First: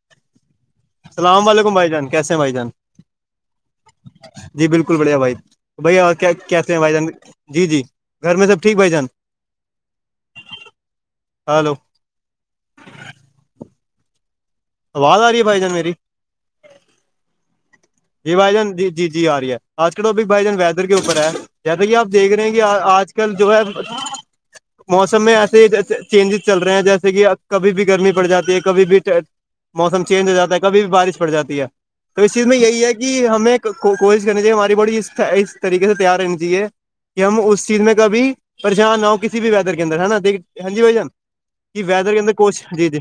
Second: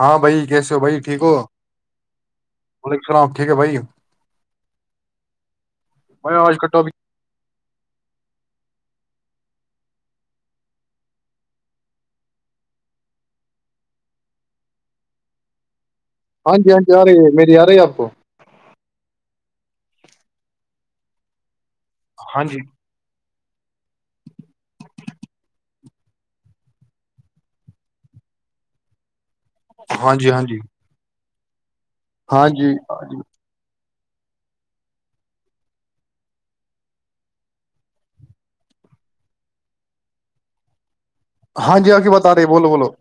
ہاں بھائی کیسے ہو بھائی السلام علیکم بھائی جان کیسے ہیں بھائی جان ولیکم اسلام ٹھیک ہے بھائی جی بالکل بڑھیا بھائی بھیا اور کیا میں آج کا کیسے ہیں بھائی ٹاپک جان جی جی گھر میں سب ٹھیک بھائی جان ہلو آواز آ رہی ہے بھائی جان میری ہاں جی ہاں جی آ رہی ہے میری آ رہی ہے آپ کو جی بھائی جان جی جی آ رہی ہے آج کا ٹاپک بھائی جان ویدر کے اوپر ہے جیسا کہ آپ دیکھ ہاں رہے ہیں جی کہ آج کل جو ہے موسم میں ایسے چینجز چل رہے ہیں جیسے کہ کبھی بھی گرمی پڑ جاتی ہے کبھی بھی موسم ہاں چینج جی ہو ہاں جاتا جی ہے کبھی بھی بارش پڑ جاتی ہے تو اس چیز ہاں میں جی یہی ہے کہ ہمیں کوشش کرنی چاہی ہماری باڈی اس طریقے سے تیار رہنی چاہے کہ ہم اس چیز میں کبھی پریشان نہ ہو کسی بھی ویدر کے اندر ہے نا ہاں جی بھائی جان ہاں کہ جی آ گی ویدر کے بات اندر آ رہی ہے کوچ بولو جی بولو جی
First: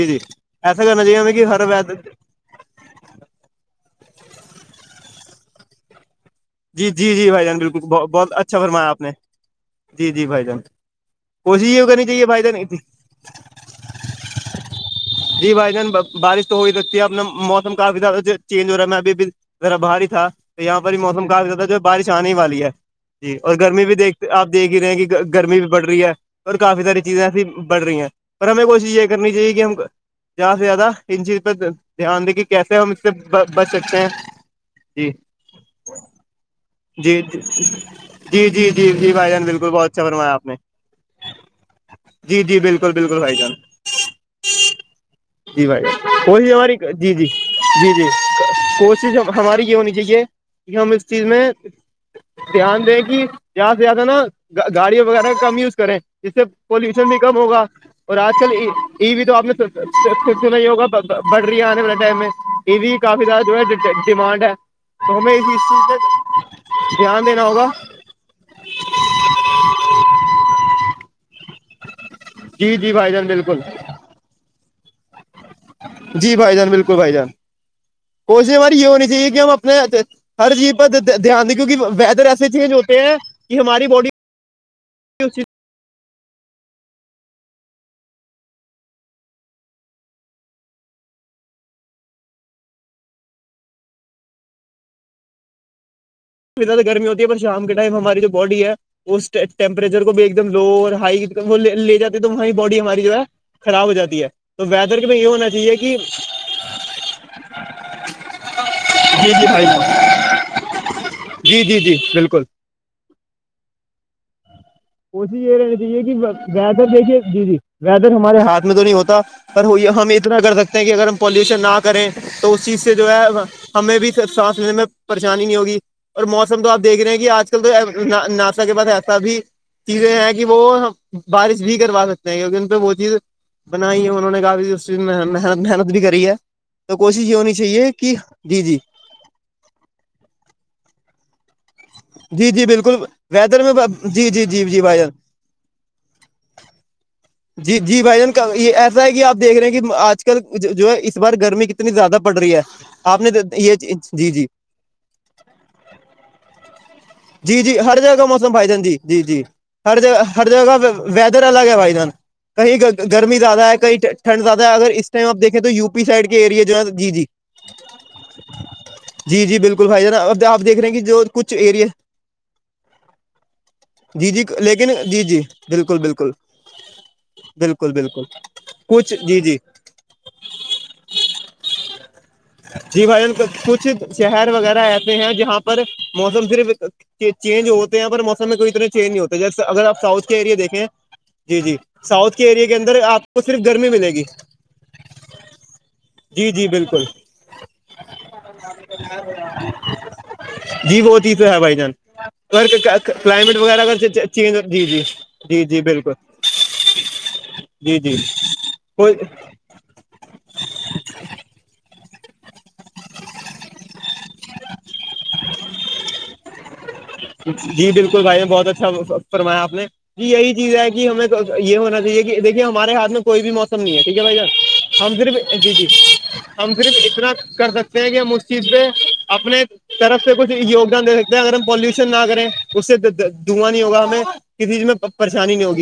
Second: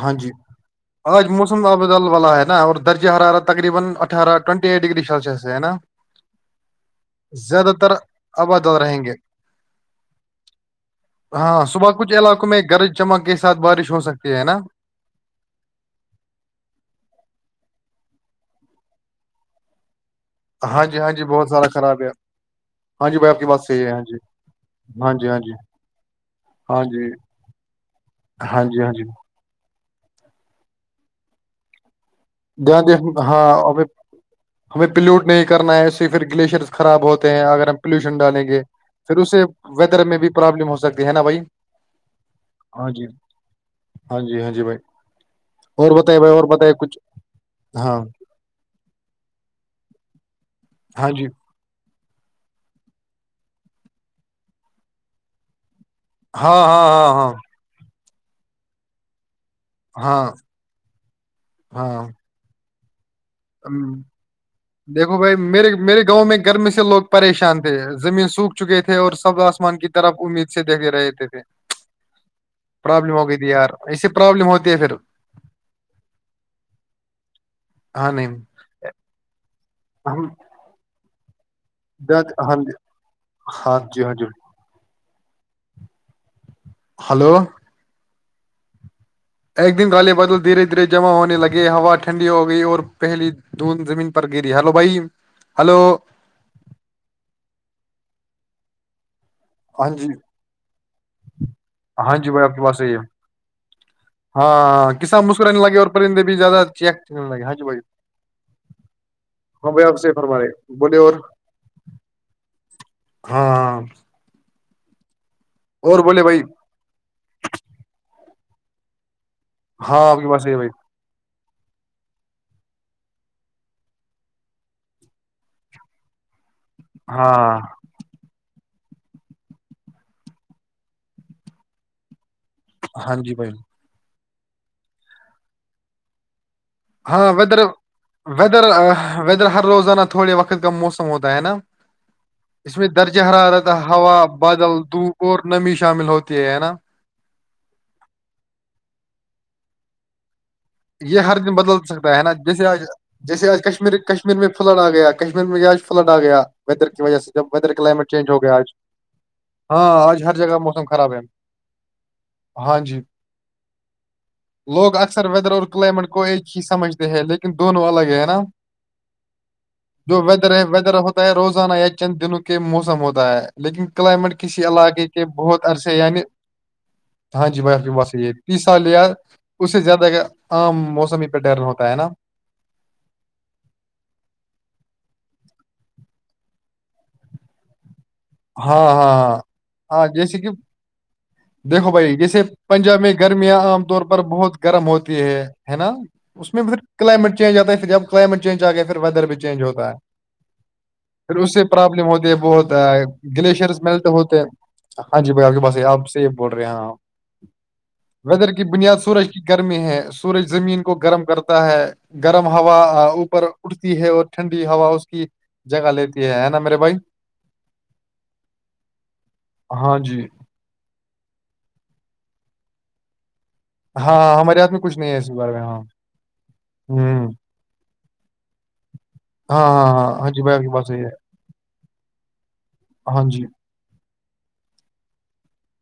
ہاں جی ایسا کرنا چاہیے آج ہمیں کہ ہر موسم ویدر آلبدل والا ہے نا اور درج حرارا تقریبا اٹھارہ ٹئنٹی ایٹ ڈگری سلشس سے ہے نا جی جی جی بھائی جان زیادہ بالکل تر بہت اچھا آبادال فرمایا آپ رہیں نے گے جی جی بھائی جان کوشش ہاں یہ صبح کرنی کچھ چاہیے بھائی علاقوں میں جان گر چمک کے ساتھ بارش ہو سکتی ہے نا جی بھائی جان بارش تو ہو ہی سکتی ہے اپنا موسم کافی زیادہ چینج ہو رہا ہے میں ابھی بھی ذرا بہر ہی تھا تو یہاں ہاں پر ہی جی ہاں جی موسم بہت کافیا تھا سارا جو خراب ہے بارش آنے والی ہے ہاں بھائی جی آپ کی اور بات صحیح گرمی ہے بھی ہاں جی دیکھ آپ دیکھ ہی رہے ہیں ہاں کہ جی ہاں جی گرمی بھی بڑھ رہی ہے اور کافی ہاں ساری جی چیزیں ایسی بڑھ رہی ہیں پر ہاں ہمیں جی کوشش ہاں جی یہ کرنی چاہیے کہ ہم زیادہ سے زیادہ ان چیز پہ دھیان دے کہ کیسے دھیان ہم اس سے دے۔ ہاں بچ ابھی سکتے ہیں ہمیں جی پلیوٹ نہیں کرنا ہے اسے پھر گلیشیئرس خراب جی ہوتے جی ہیں اگر ہم پلیوشن ڈالیں جی گے جی جی جی پھر بھائی اسے جان بالکل بہت اچھا ویدر میں بھی فرمایا آپ نے پرابلم ہو سکتی ہے نا بھائی جی جی بالکل بالکل بھائی جان ہاں جی ہاں جی بھائی جی بھائی جان اور بتائے بھائی اور کوئی بتائے ہماری کچھ جی جی جی ہاں جی کوشش ہماری یہ ہونی چاہیے کہ ہم اس ہاں چیز جی میں دھیان دیں کہ جہاں سے زیادہ نا گاڑی وغیرہ کا کم یوز کریں جسے ہاں پولوشن ہاں بھی ہاں کم ہوگا اور آج کل ای و تو آپ ہاں نے نا وگا بڑھ رہی ہے آنے والے ٹائم میں یہ بھی کافی زیادہ جو ہ ہے ڈیمانڈ ہے دیکھو تو ہمیں بھائی میرے اس چیز میرے گاؤں پہ میں گرمی سے لوگ دھیان دینا پریشان ہوگا تھے زمین سوکھ چکے تھے اور سب آسمان کی طرف امید سے دیکھے رہےتے تھے جی جی بھائی پرابلم جان ہو گئی تھی بالکل یار ایسے پرابلم ہوتی ہے پھر جی بھائی جان بالکل بھائی جان ہاں نہیں کوشش ہماری یہ ہونی چاہیے کہ ہم اپنے ہم ہر چیز دھیان د کیونکہ ویدر ایسے ہاں چینج ہوتے ہیں کہ ہاں ہماری جی باڈی ہاں جی و [unintelligible] ہلو ایک دن گالے بادل دھیرے دھیرے جمع ہونے لگے ہوا ٹھنڈی ہو گئی اور پہلی دون زمین پر گیری ہلو بھائی ہلو زدہ گرمی ہوتی ہے شام کے ٹائم ہماری جو باڈی ہے اس ہاں ٹیمپریچر جی کو بھی ایک دم لو اور ہائی وہ لے ہاں جاتے ت جی بھائی وہی آپ کی بات باڈی صحیح ہماری جو ہے خراب ہو جاتی ہے تو ہاں ویدر میں کسان یہ ہونا مسکرانے چاہیے لگے اور کہ پرندے بھی زیادہ چیک کرنے لگے ہاں جی بھائی جی جی بھائی صاحب ب مارے بولیے اور جی جی جی بالکل ہاں کوشش یہ رہنی چاہیے اور کہ بولے بھائی ویدر دیکھیے جی جی ویدر ہمارے ہاتھ میں تو نہیں ہوتا پر وہ ہاں ہم آپ کی اتنا بات صحیح کر ہے بھائی سکتے ہیں کہ اگر پالوشن نہ کریں تو اس چیز سے جو ہے ہمیں بھی سانس لینے میں پریشانی نہیں ہوگی اور موسم تو آپ دیکھ رہے ہیں کہ آج ہاں کل تو ناسا کے بعد ایسا بھی چیزیں ہیں کہ وہ بارش بھی کروا سکتے ہیں کیونکہ ان پہ وہہ چیز ہاں جی بھائی بنائی ہے انہوں نے کہا بھی اس محنت محنت بھی کری ہے تو کوشش ہاں یہ ہونی ویدر چاہیے کہ جی ویدر جی ویدر ہر روزانہ تھوڑے وقت کا موسم ہوتا ہے نا جی جی اس میں بالکل درجہ ہرا ویدر میں رہتا ہوا جی جی جی بادل جی بھائی جان دھوپ اور بھی شامل ہوتی ہے نا جی جی بھائی جان یہ ایسا ہے کہ آپ دیکھ رہے ہیں کہ آج کل کل جو ہے اس یہ بار ہر دن گرمی بدل کتنی سکتا زیادہ نا پڑ رہی ہے جیسے آج آپ نے جیسے آج یہ کشمیر جی کشمیر جی میں فلڈ آ گیا کشمیر میں ج آج فلڈ آ گیا ویدر کی وجہ سے جب جی ویدر جی ہر کلائمیٹ جگہ کا چینج ہو موسم گیا آج پائی ج ج جی جی ہاں ہر جگہ آج ہر جگہ موسم خراب ہے ویدر الگ ہے بھائین ہاں جی کہیں گرمی زیادہ ہے کہیں ٹنڈ زیادہ ہے اگر لوگ اس اکثر ٹائم آ ویدر دیکھیں اور تو یو پی کلائمیٹ کو سائڈ کے ایک ہی ایریا جو ہے سمجھتے جی ہیں جی لیکن دونوں الگ ہے ہے نا جی جی بالکل بھائی جان جو اب ویدر آپ ہے دیکھ رہے ویدر ہیں کہ جو ہوتا ہے کچھ روزانہ ایریا یا چند دن کے موسم ہوتا ہے لیکن جی کلائمیٹ جی کسی لیکن علاقے جی کے جی بہت عرصے بالکل یعنی بالکل ہاں جی بھائی آپ کی بالکل بس بالکل یہ تی سا لیا کچھ جی جی اس سے زیادہ عام موسم سم پہ ڈر ہوتا ہے نا جی بھائی جان کچھ شہر وغیرہ ایسے ہیں جہاں پر موسم صرف چینج ہوتے ہیں پر موسم میں کوئی ہاں طرح ہاں چینج نہیں ہاں ہوتا جیسے اگر آپ ہاں ساؤتھ کے جیسے کہ ایریا دیکیں دیکھو بھائی جیسے پنجاب میں کو گرمیاں صرف عام گرمی طور ملے گی پر بہت گرم ہوتی ہے ہے نا جی اس میں جی پھر بالکل کلائمیٹ چینج آتا ہے پھر جب کلائمیٹ چینج آ گیا پھر ویدر بھی چینج ہوتا ہے جی وہ پھر چیز تو اس ہے سے بھائی جان پرابلم ہوتی ہے وہ ہوتا ہے اگر کلائمیٹ گلیشیئرز وغیرہ اگر میلٹ ہوتے ہیں چینج ہاں جی بھائی آپ کے پس آپ بالکل سی بول رہے ہیں ہ جی جی ویدر کی بنیاد سورج کوئی کی گر گ میں ہے سورج زمین کو گرم کرتا ہے گرم ہوا اوپر اٹھتی ہے اور ٹھنڈی ہوا اس کی جگہ لیتی ہے ہے نا میرے بھائی جی بالکل بھائی نے بہت اچھا فرمایا آپ نے جی یہی چیز ہے ہمیں یہ ہونا چاہیے کہ دیکے ہمارے ہاتھ میں کوئی بھی موسم نہیں ہے ہاں ٹھیک ہے ہاں، بھائی ہمارے ہاتھ میں کچھ نہیں ہم ہے اس بارے صرف میں جی ہاں جی ہم صرف ہوں اتنا کر سکتے ہیں کہ ہم اس چیزیں اپنے ہاں ہاں ہاں طرف ہاں سے جی کچھ بھائی آپ کی بات صحیح یوگدان دے سکتے ہیں اگر ہم پلیوش نہ کریں اس سے ہے ہاں جی دھواں نہیں ہوگا ہمیں کسی چیز میں پریشانی نہیں ہوگ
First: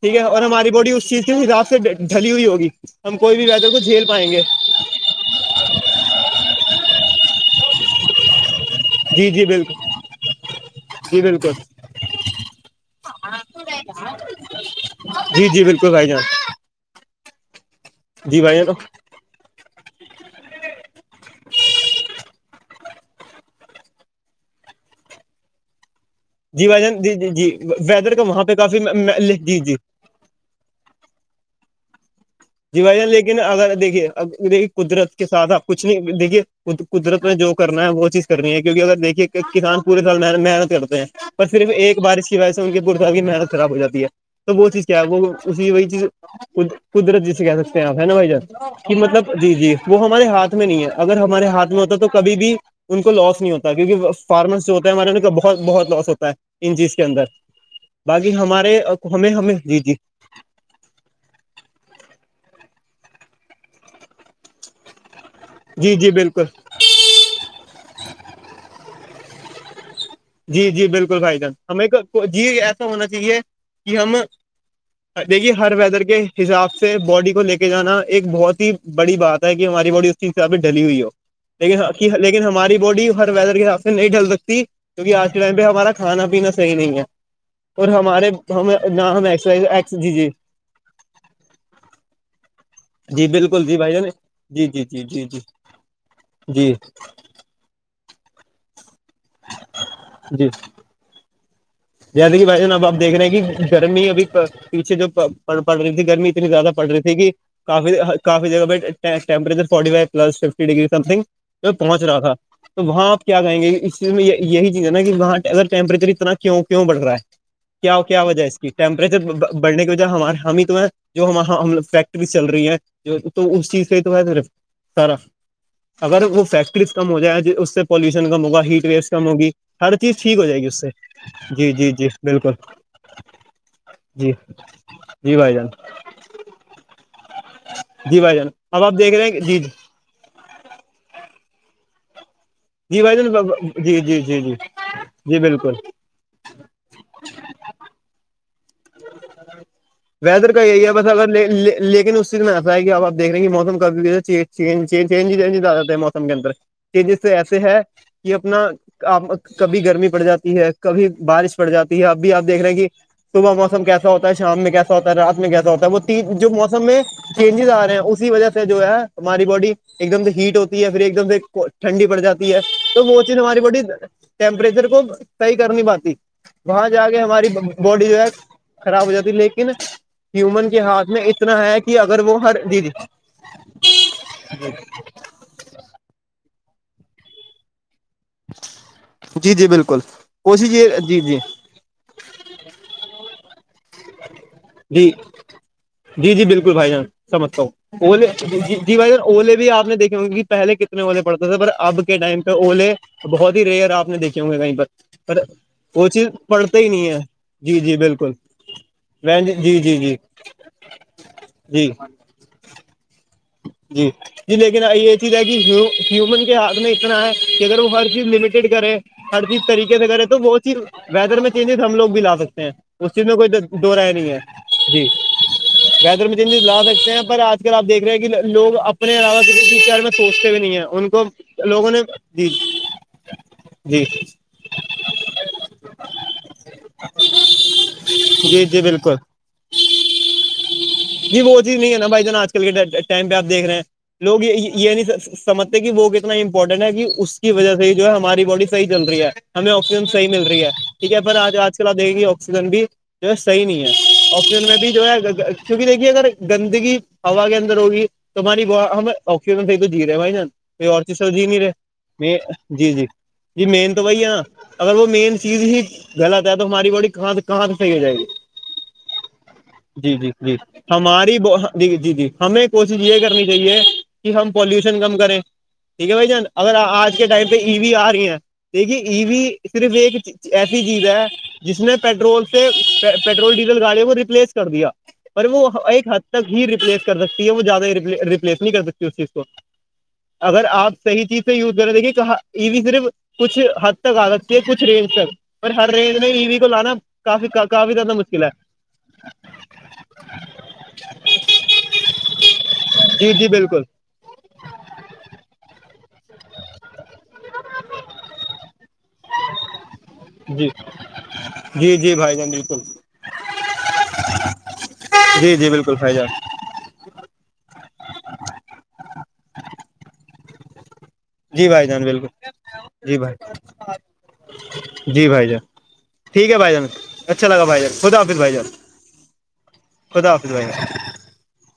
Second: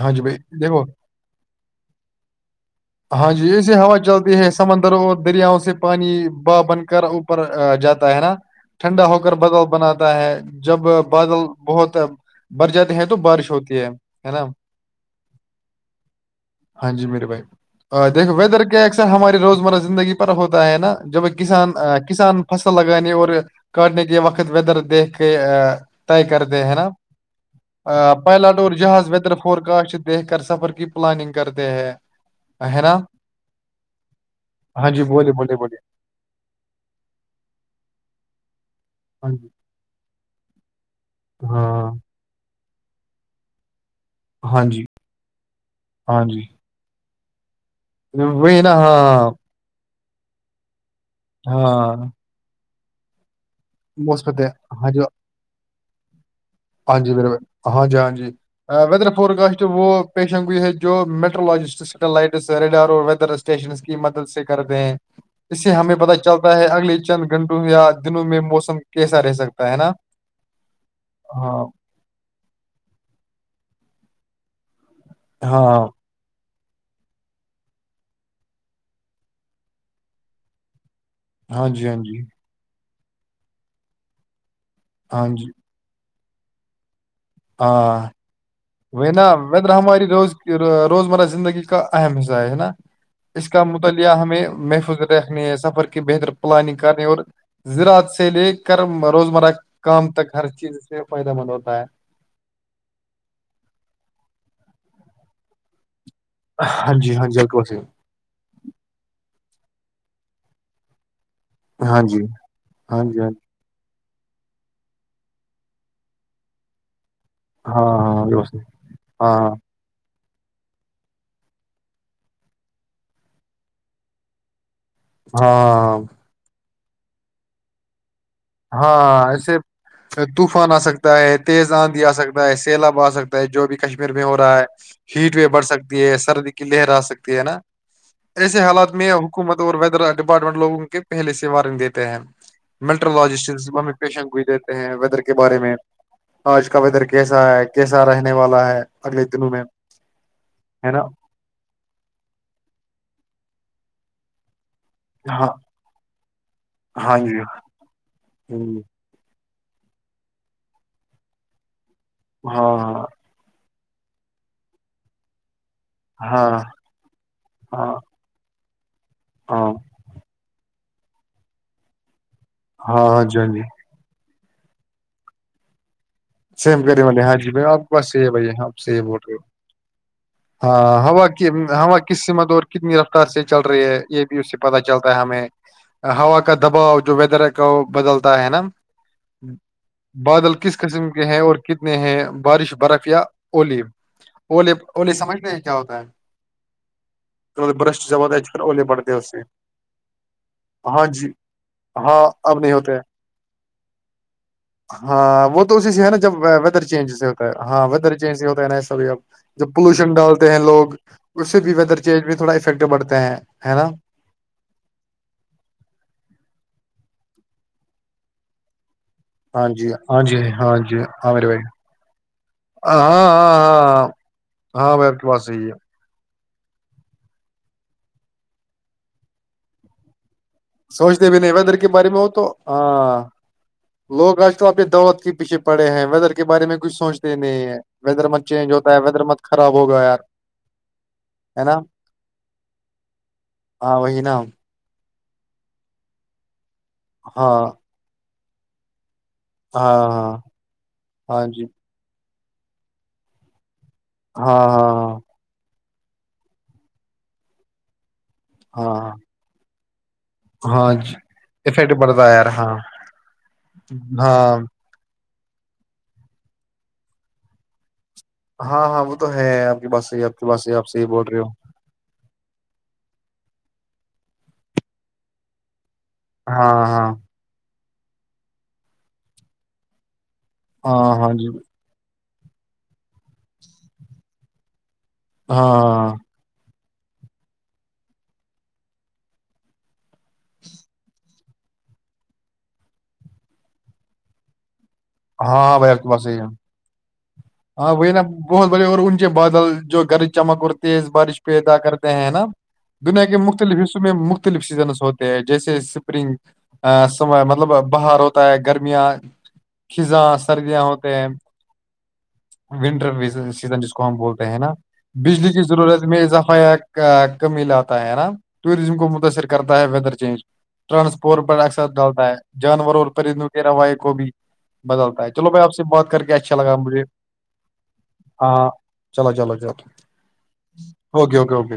ہاں ٹھیک ہے جی بھائی اور ہماری دیکھو باڈی اس چیز کے حساب سے ڈھلی ہوئی ہوگی ہم ہاں کوئی بھی جی ویدر ایسی کو ہوا جھیل پائیں چلتی گے ہے سمندر اور دریاؤں سے پانی با بن کر اوپر جاتا ہے نا ٹھنڈا ہو جی کر جی بادل بالکل بناتا ہے جب جی بادل بالکل بہت بر جاتے ہیں تو بارش ہوتی ہے ہے نا جی جی بالکل بھائی جانب [unintelligible] ہاں جی میرے بھائی دیکھو ویدر جان کیاسر ہماری روزمرہ زندگی [unintelligible] ہوتا ہے نا جب کسان کسان فصل لگانے اور کاٹنے کے وقت ویدر دیکھ کے طے کر د جی ہیں بھائی نا جان جی جی جی ویدر کا وہاں پہ پلاٹ اور کافی جہاز و جی جی [unintelligible] دیکھ کر سفر کی پلاننگ کرتے ہیں ہے جی نا بھائی لیکن اگر دیکھیے ا دیک ہاں جی قدرت کے بولیے ساتھ بولیے آپ بولیے کچھ نہیں دیکھیے [unintelligible] قدرت میں جو کرنا ہے وہ چیز کرنی ہے کیونکہ اگر دیکھیے ہاں کہ جی کسان پے سال محنت کرتے ہیں پر صرف ہاں ایک بارش کی وجہ سے ان کی پےال کی محنت خراب ہو جاتی ہے [unintelligible] تو ہاں وہ جی چیز کیا ہے وہ اسی وہی چیز ہاں جی قدرت جسے کہ سکتے ہیں [unintelligible] آپ ہیں نا بھائی ج وہی نا کہ ہاں مطلب جی جی وہ ہمارے ہاتھ [unintelligible] میں نہیں ہے اگر ہمارے ہاتھ میں ہوتا ہاں تو کبھی بھی ان کو لاس نہیں ہوتا کیونکہ مثبت فارمرس جو ہوتا ہاں ہے جی ہمارے ان کا بہت بہت لاس ہوتا ہے ان چیز ہاں کے جی اندر میرے بھائی، ہاں جی ہاں جی باقی ہمارے ویدر ہمیں ہمیں فکسٹ جی وہ جی پیشنئی ہے جو میٹرالوجسٹ سیٹلائٹس ریڈیار اور ویدر اسٹیشنس کی مدد سے کر د ہیں [unintelligible] اس سے ہمیں جی جی پتہ بالکل چلتا ہے اگلے چند گھنٹوں یا دنوں میں موسم کیسا رہ سکتا ہے نا جی جی بالکل بھائی جان ہاں ہم ایک جی ایسا ہونا چاہیے کہ ہم ا جے گی ہر ہاں ویدر کے [unintelligible] حساب سے باڈی کو لے کے جانا ایک بہت ہی بڑی بات ہے کہ ہماری باڈی اس حساب سے ڈلی ہوئی ہو ہاں جی ہاں لیکن جی لیکن ہماری باڈی ہر ویدر کے حساب سے نہیں ڈھل سکتی کیونکہ ہاں آج کے جی ٹائم پہ ہمارا کھانا پینا صحیح نہیں ہے اور ہاں ہمارے ہم وہ نا ویدر ہمرز ہماری جی جی روز [unintelligible] روزمرہ زندگی کا اہم حصہ ہے نا جی اس کا بالکل جی بھائی جان مطالعہ ہمیں جی جی محفوظ جی جی جی رکھنے سفر کی بہتر جی پلاننگ کرنے اور زراعت سے لے کر روزمرہ کام تک ہر چیز سے فائدہ مند ہوتا ہے جیادی کی ب اب آ دیکھ رہے ہیں کہ گرمی اب پیچھے جو پڑ رہی تھی گرمی [unintelligible] اتنی زیادہ پڑ ہاں رہی تھی جی ہاں کہ جی القسی کافی کافی جگہ بٹمپریچر فورٹی فولس ففٹی ڈگری سم تھنگ ہاں پہنچ رہا جی تھا تو ہاں وہاں جی آپ ہاں کیا کہیں گے اس یہی چیز ہے نا کہ وہاں اگر ٹیمپریچر اتنا [unintelligible] کیوں کیوں بڑھ رہا ہے ہاں کیا کیا ہاں وجہ القسی اس کی ٹیمپریچر ہاں بڑھنے کی وجہ ہمار ہم ہی تو ہے جو ہماں ہموگ فیکٹری چل رہی ہے تو اس چیز سے جو ہےر [unintelligible] سرا ہاں اگر وہ فیکٹریز کم ہو جائےیں اس سے پولوشن کم ہوگا ہیٹ ویوز کم ہاں ہوگی ایسے ہر چیز ٹھیک ہو جائے گی طوفان آ اس سے سکتا ہے جی تیز جی آندھی جی آ سکتا بالکل ہے سیلاب آ سکتا ہے جو بھی کشمیر میں جی ہو رہا ہے جی ہیٹ وی بھائی بڑھ جان سکتی ہے سردی لہرا سکتی ہے نا جی بھائی جان ایسے اب آپ حالات میں دیکھ رہے ہیں کہ جی حکومت اور [unintelligible] ور ڈپارٹمنٹ لوگوں کے پہل سے وارنٹ دیتے ہیں [unintelligible] جی بھائی جان لج جی جی پیشنک جی بھی جی دیتے ہیں ویدر کے جی بارے میں بالکل [unintelligible] ہ اس کا بدر کیسا ہے کیسا رہنے والا ہے [unintelligible] دنوں میں ویدر کا یہی ہے بس اگر لیکن اس اتنا ایسا ہے کہ اپ دیکھیں گ موم کبھیہ چین [unintelligible] ہاں چجینجینج آ جات ہے موسم کے اندر ہاں چینجز جی ایسے ہے کہ اپنا [unintelligible] کبھی گرمی پڑ جاتی ہے کبھی بارش پڑ جاتی ہے اب بھی آپ دیکھ ہاں رہے ہیں کہ ہاں صبح مو کیسا ہوتا ہے شام میں کیسا ہوتا ہے رات میں کیسا ہوتا ہے وہ جو ہاں ہاں موسم میں چینجیز آ رہے ہاں ہیں اس اسی وجہ سے جو ہے ہماری ہاں باڈی ایک دم ہیٹ ہوتی ہے پھر ایک دم سے ٹھنڈی پڑ جاتی ہے تو وہ ہاں چیز جی ہاں ہماری جی باڈی ٹیمپریچر کو صحیح کر نہیں پاتی سیم وہاں کرے جا کے والے ہاں ہماری جی بھائی آپ باڈی بس جو صحیح ہے بھائی آپ صحیح خراب ہو بول جاتی رہے لیکن ہیومن کے ہاں ہاتھ میں ہوا اتنا ہے کہ ہوا کس اگر سم وہ ہر دور جی جی کتنی رفتار سے چل رہی ہے یہ بھی اس سے پت چلتا ہے ہمیں [unintelligible] ہا کا دباؤ جو ویدر کا بدل [unintelligible] ہے نا جی جی بالکل بادل کوشش کس یہ قسم جی کے جی ہیں اور کیا [unintelligible] کتنے ہیں بارش برف یا اولی الی [unintelligible] جی جی جی بالکل بھائی جان سمجھتا ہے ہوں برش جب اے ہوتا ہے پھر اولے ج جی بھائی پڑتے ہیں جان اس سے اولے بھی آپ نے دیکھی [unintelligible] کیکہ پہے کتنے ہاں اے جی پڑتے تھے اب کے ہاں ٹائم پہ اب نہیں اوے ہوتے بہت ہی ریئر آپ نے دیکے ہوں گے کہیں پر پر ہاں وہ تو اسی سے ہے نا چیز جب پڑھتے ویدر ہی چینج نہیں سے ہوتا ہے ہاں ویدر چینج سے ہوتا ہے نا ایسا بھی اب وندی [unintelligible] جب پولوشن ڈالتے ہیں لوگ اس سے بھی جی ویدر چینج میں تھوڑا افیکٹ بڑھتے ہیں نا جی لیکن یہ چیز ہے کہ ہیومن کے ہاتھ میں اتنا ہے کہ اگر وہ ہر چیز لمیٹیڈ کرے ہر چیز ہاں جی طریقے سے ا ہاں ہے تو جی ب چیز ہاں جی ہاں ویدر میرے میں بھائی چینجز ہم لوگ بھی لا سکتے ہیں ہاں اس چیز ہاں میں کوئی دو ہاں رائے نہیں ہے ہاں ب جی آپ کی پاس یہی ہے ویدر میں چینز لا سکتے ہیں پر آج کل آ دیکھ رہے ہیں کہ لوگ اپنے علاوہ کسی شر میں سوچتے بھی نہیں ہیں ان کو سوچتے بھی نہیں ویدر کے لوگوں نے بارے میں ہو تو جی ہاں جی لوگ آج کل اپنے دولت کے پیچھے پڑے ہیں ویدر کے بارے میں کچھ سوچتے نہیں ہے ویدر مت جی چینج جی ہوتا ہے بالکل ویدر مت خراب ہوگا یار جی وہ چیز نہیں ہے نا بھائی جو نا آج کل کے پہ آپ دیکھ رہے ہیں ہاں وہی نا لوگ یہ نہیں سمجھتے کہ وہ کتنا امپورٹنٹ ہے کہ اس کی ہاں وجہ سے ہی ہماری باڈی صیح چل رہ ہے ہمیں آکسیجن ہاں صحی ہاں مل رہی ہے ٹھیک ہے ہاں آج جی آج کے دے گی آکسیجن بھی جو ہے صحیح نہیں ہے ہاں آکسیجن میں بھی جو ہے ہاں کیونکہ دیکھیے اگر گندگی ہوا کے اندر ہوگی تو ہماری ہاں ہم آکسیجن ص تو جی رہے ہیں بھائی نا ہاں کو ہاں اور جی چیز سبزی نہیں افیکٹ پڑتا ہے رہے یار ہاں جی جی جی مین تو وہی ہے نا ہاں اگر وہ مین چیز ہی غلط ہے تو ہماری باڈی کہاں سے کہاں سے صحیح ہو جائے گی ہاں ہاں وہ تو ہے آپ کی بس جی سے ہی جی آپ کی بات ہی آپ سے ہی بول ہماری رہے ہو جی جی جی جی ہمیں کوشش یہ کرنی چاہیے کہ ہم پولوشن کم کریں ٹھیک ہے بھائی جان اگر ہاں ہاں آج کے ٹائم پہ ای وی آ رہی ہیں ٹیکے ای وی صرف ایک ایسی چیز ہاں ہے ہاں جی جس نے پیٹرول سے پیٹرول ڈیزل گاڑیوں کو ریپلیس کر دیا پر ہاں وہ ایک ہاں حد تک ہی ریپلیس کر سکتے وہ زیادہ ریپلیس نہیں کر سکتی اس چیز کو اگر آپ صحی چیز یوز کر رہے دیکے کہ یہ بھی صرف کچھ حد تک آ سکتی ہے کچھ رینج تک ہاں اور ہاں ہر بھائی آپ کی رینج بات میں صحیح ای ہے وی کو لانا کافی ہاں کافی وہ زیادہ نا مشکل ہے بہت بڑھیا اور اونچے بادل جو گر چمک اور تیز بارش پہیدا کر نا دنیا جی کے جی مختلف بالکل حصوں میں مختلف سیزنس ہوتے ہیں جیسے سپرنگ ا سم مطلب بہار ہوتا ہے گرمیاں خزاں جی سردیاں ہوتے ہیں جی جی بھائی جان بالکل ونٹر و سیزن جس کو ہم بولتے ہیں نا بجلی جی کی جی بالکل ضرورت بھائی میں جان اضافا کمی لاتا ہے نا ٹوریزم کو متاثر کرتا ہے ویدر چینج ٹرانسپورٹ پر جی اثر بھائی جان بالکل ڈالتا ہے جانور اور جی پرند بھائی وغیرہ وائی کو بھی بدلتا جی ہے چلو بھائی جان آپ سے بات کر کے ٹھیک اچھا ہے بھائی لگا جان مجھے اچھا لگا بھائی ج خدا حافظ بھائی جان ہاں چلو چلو چلو خدا حافظ بھائی ج اوکے اکے اوکے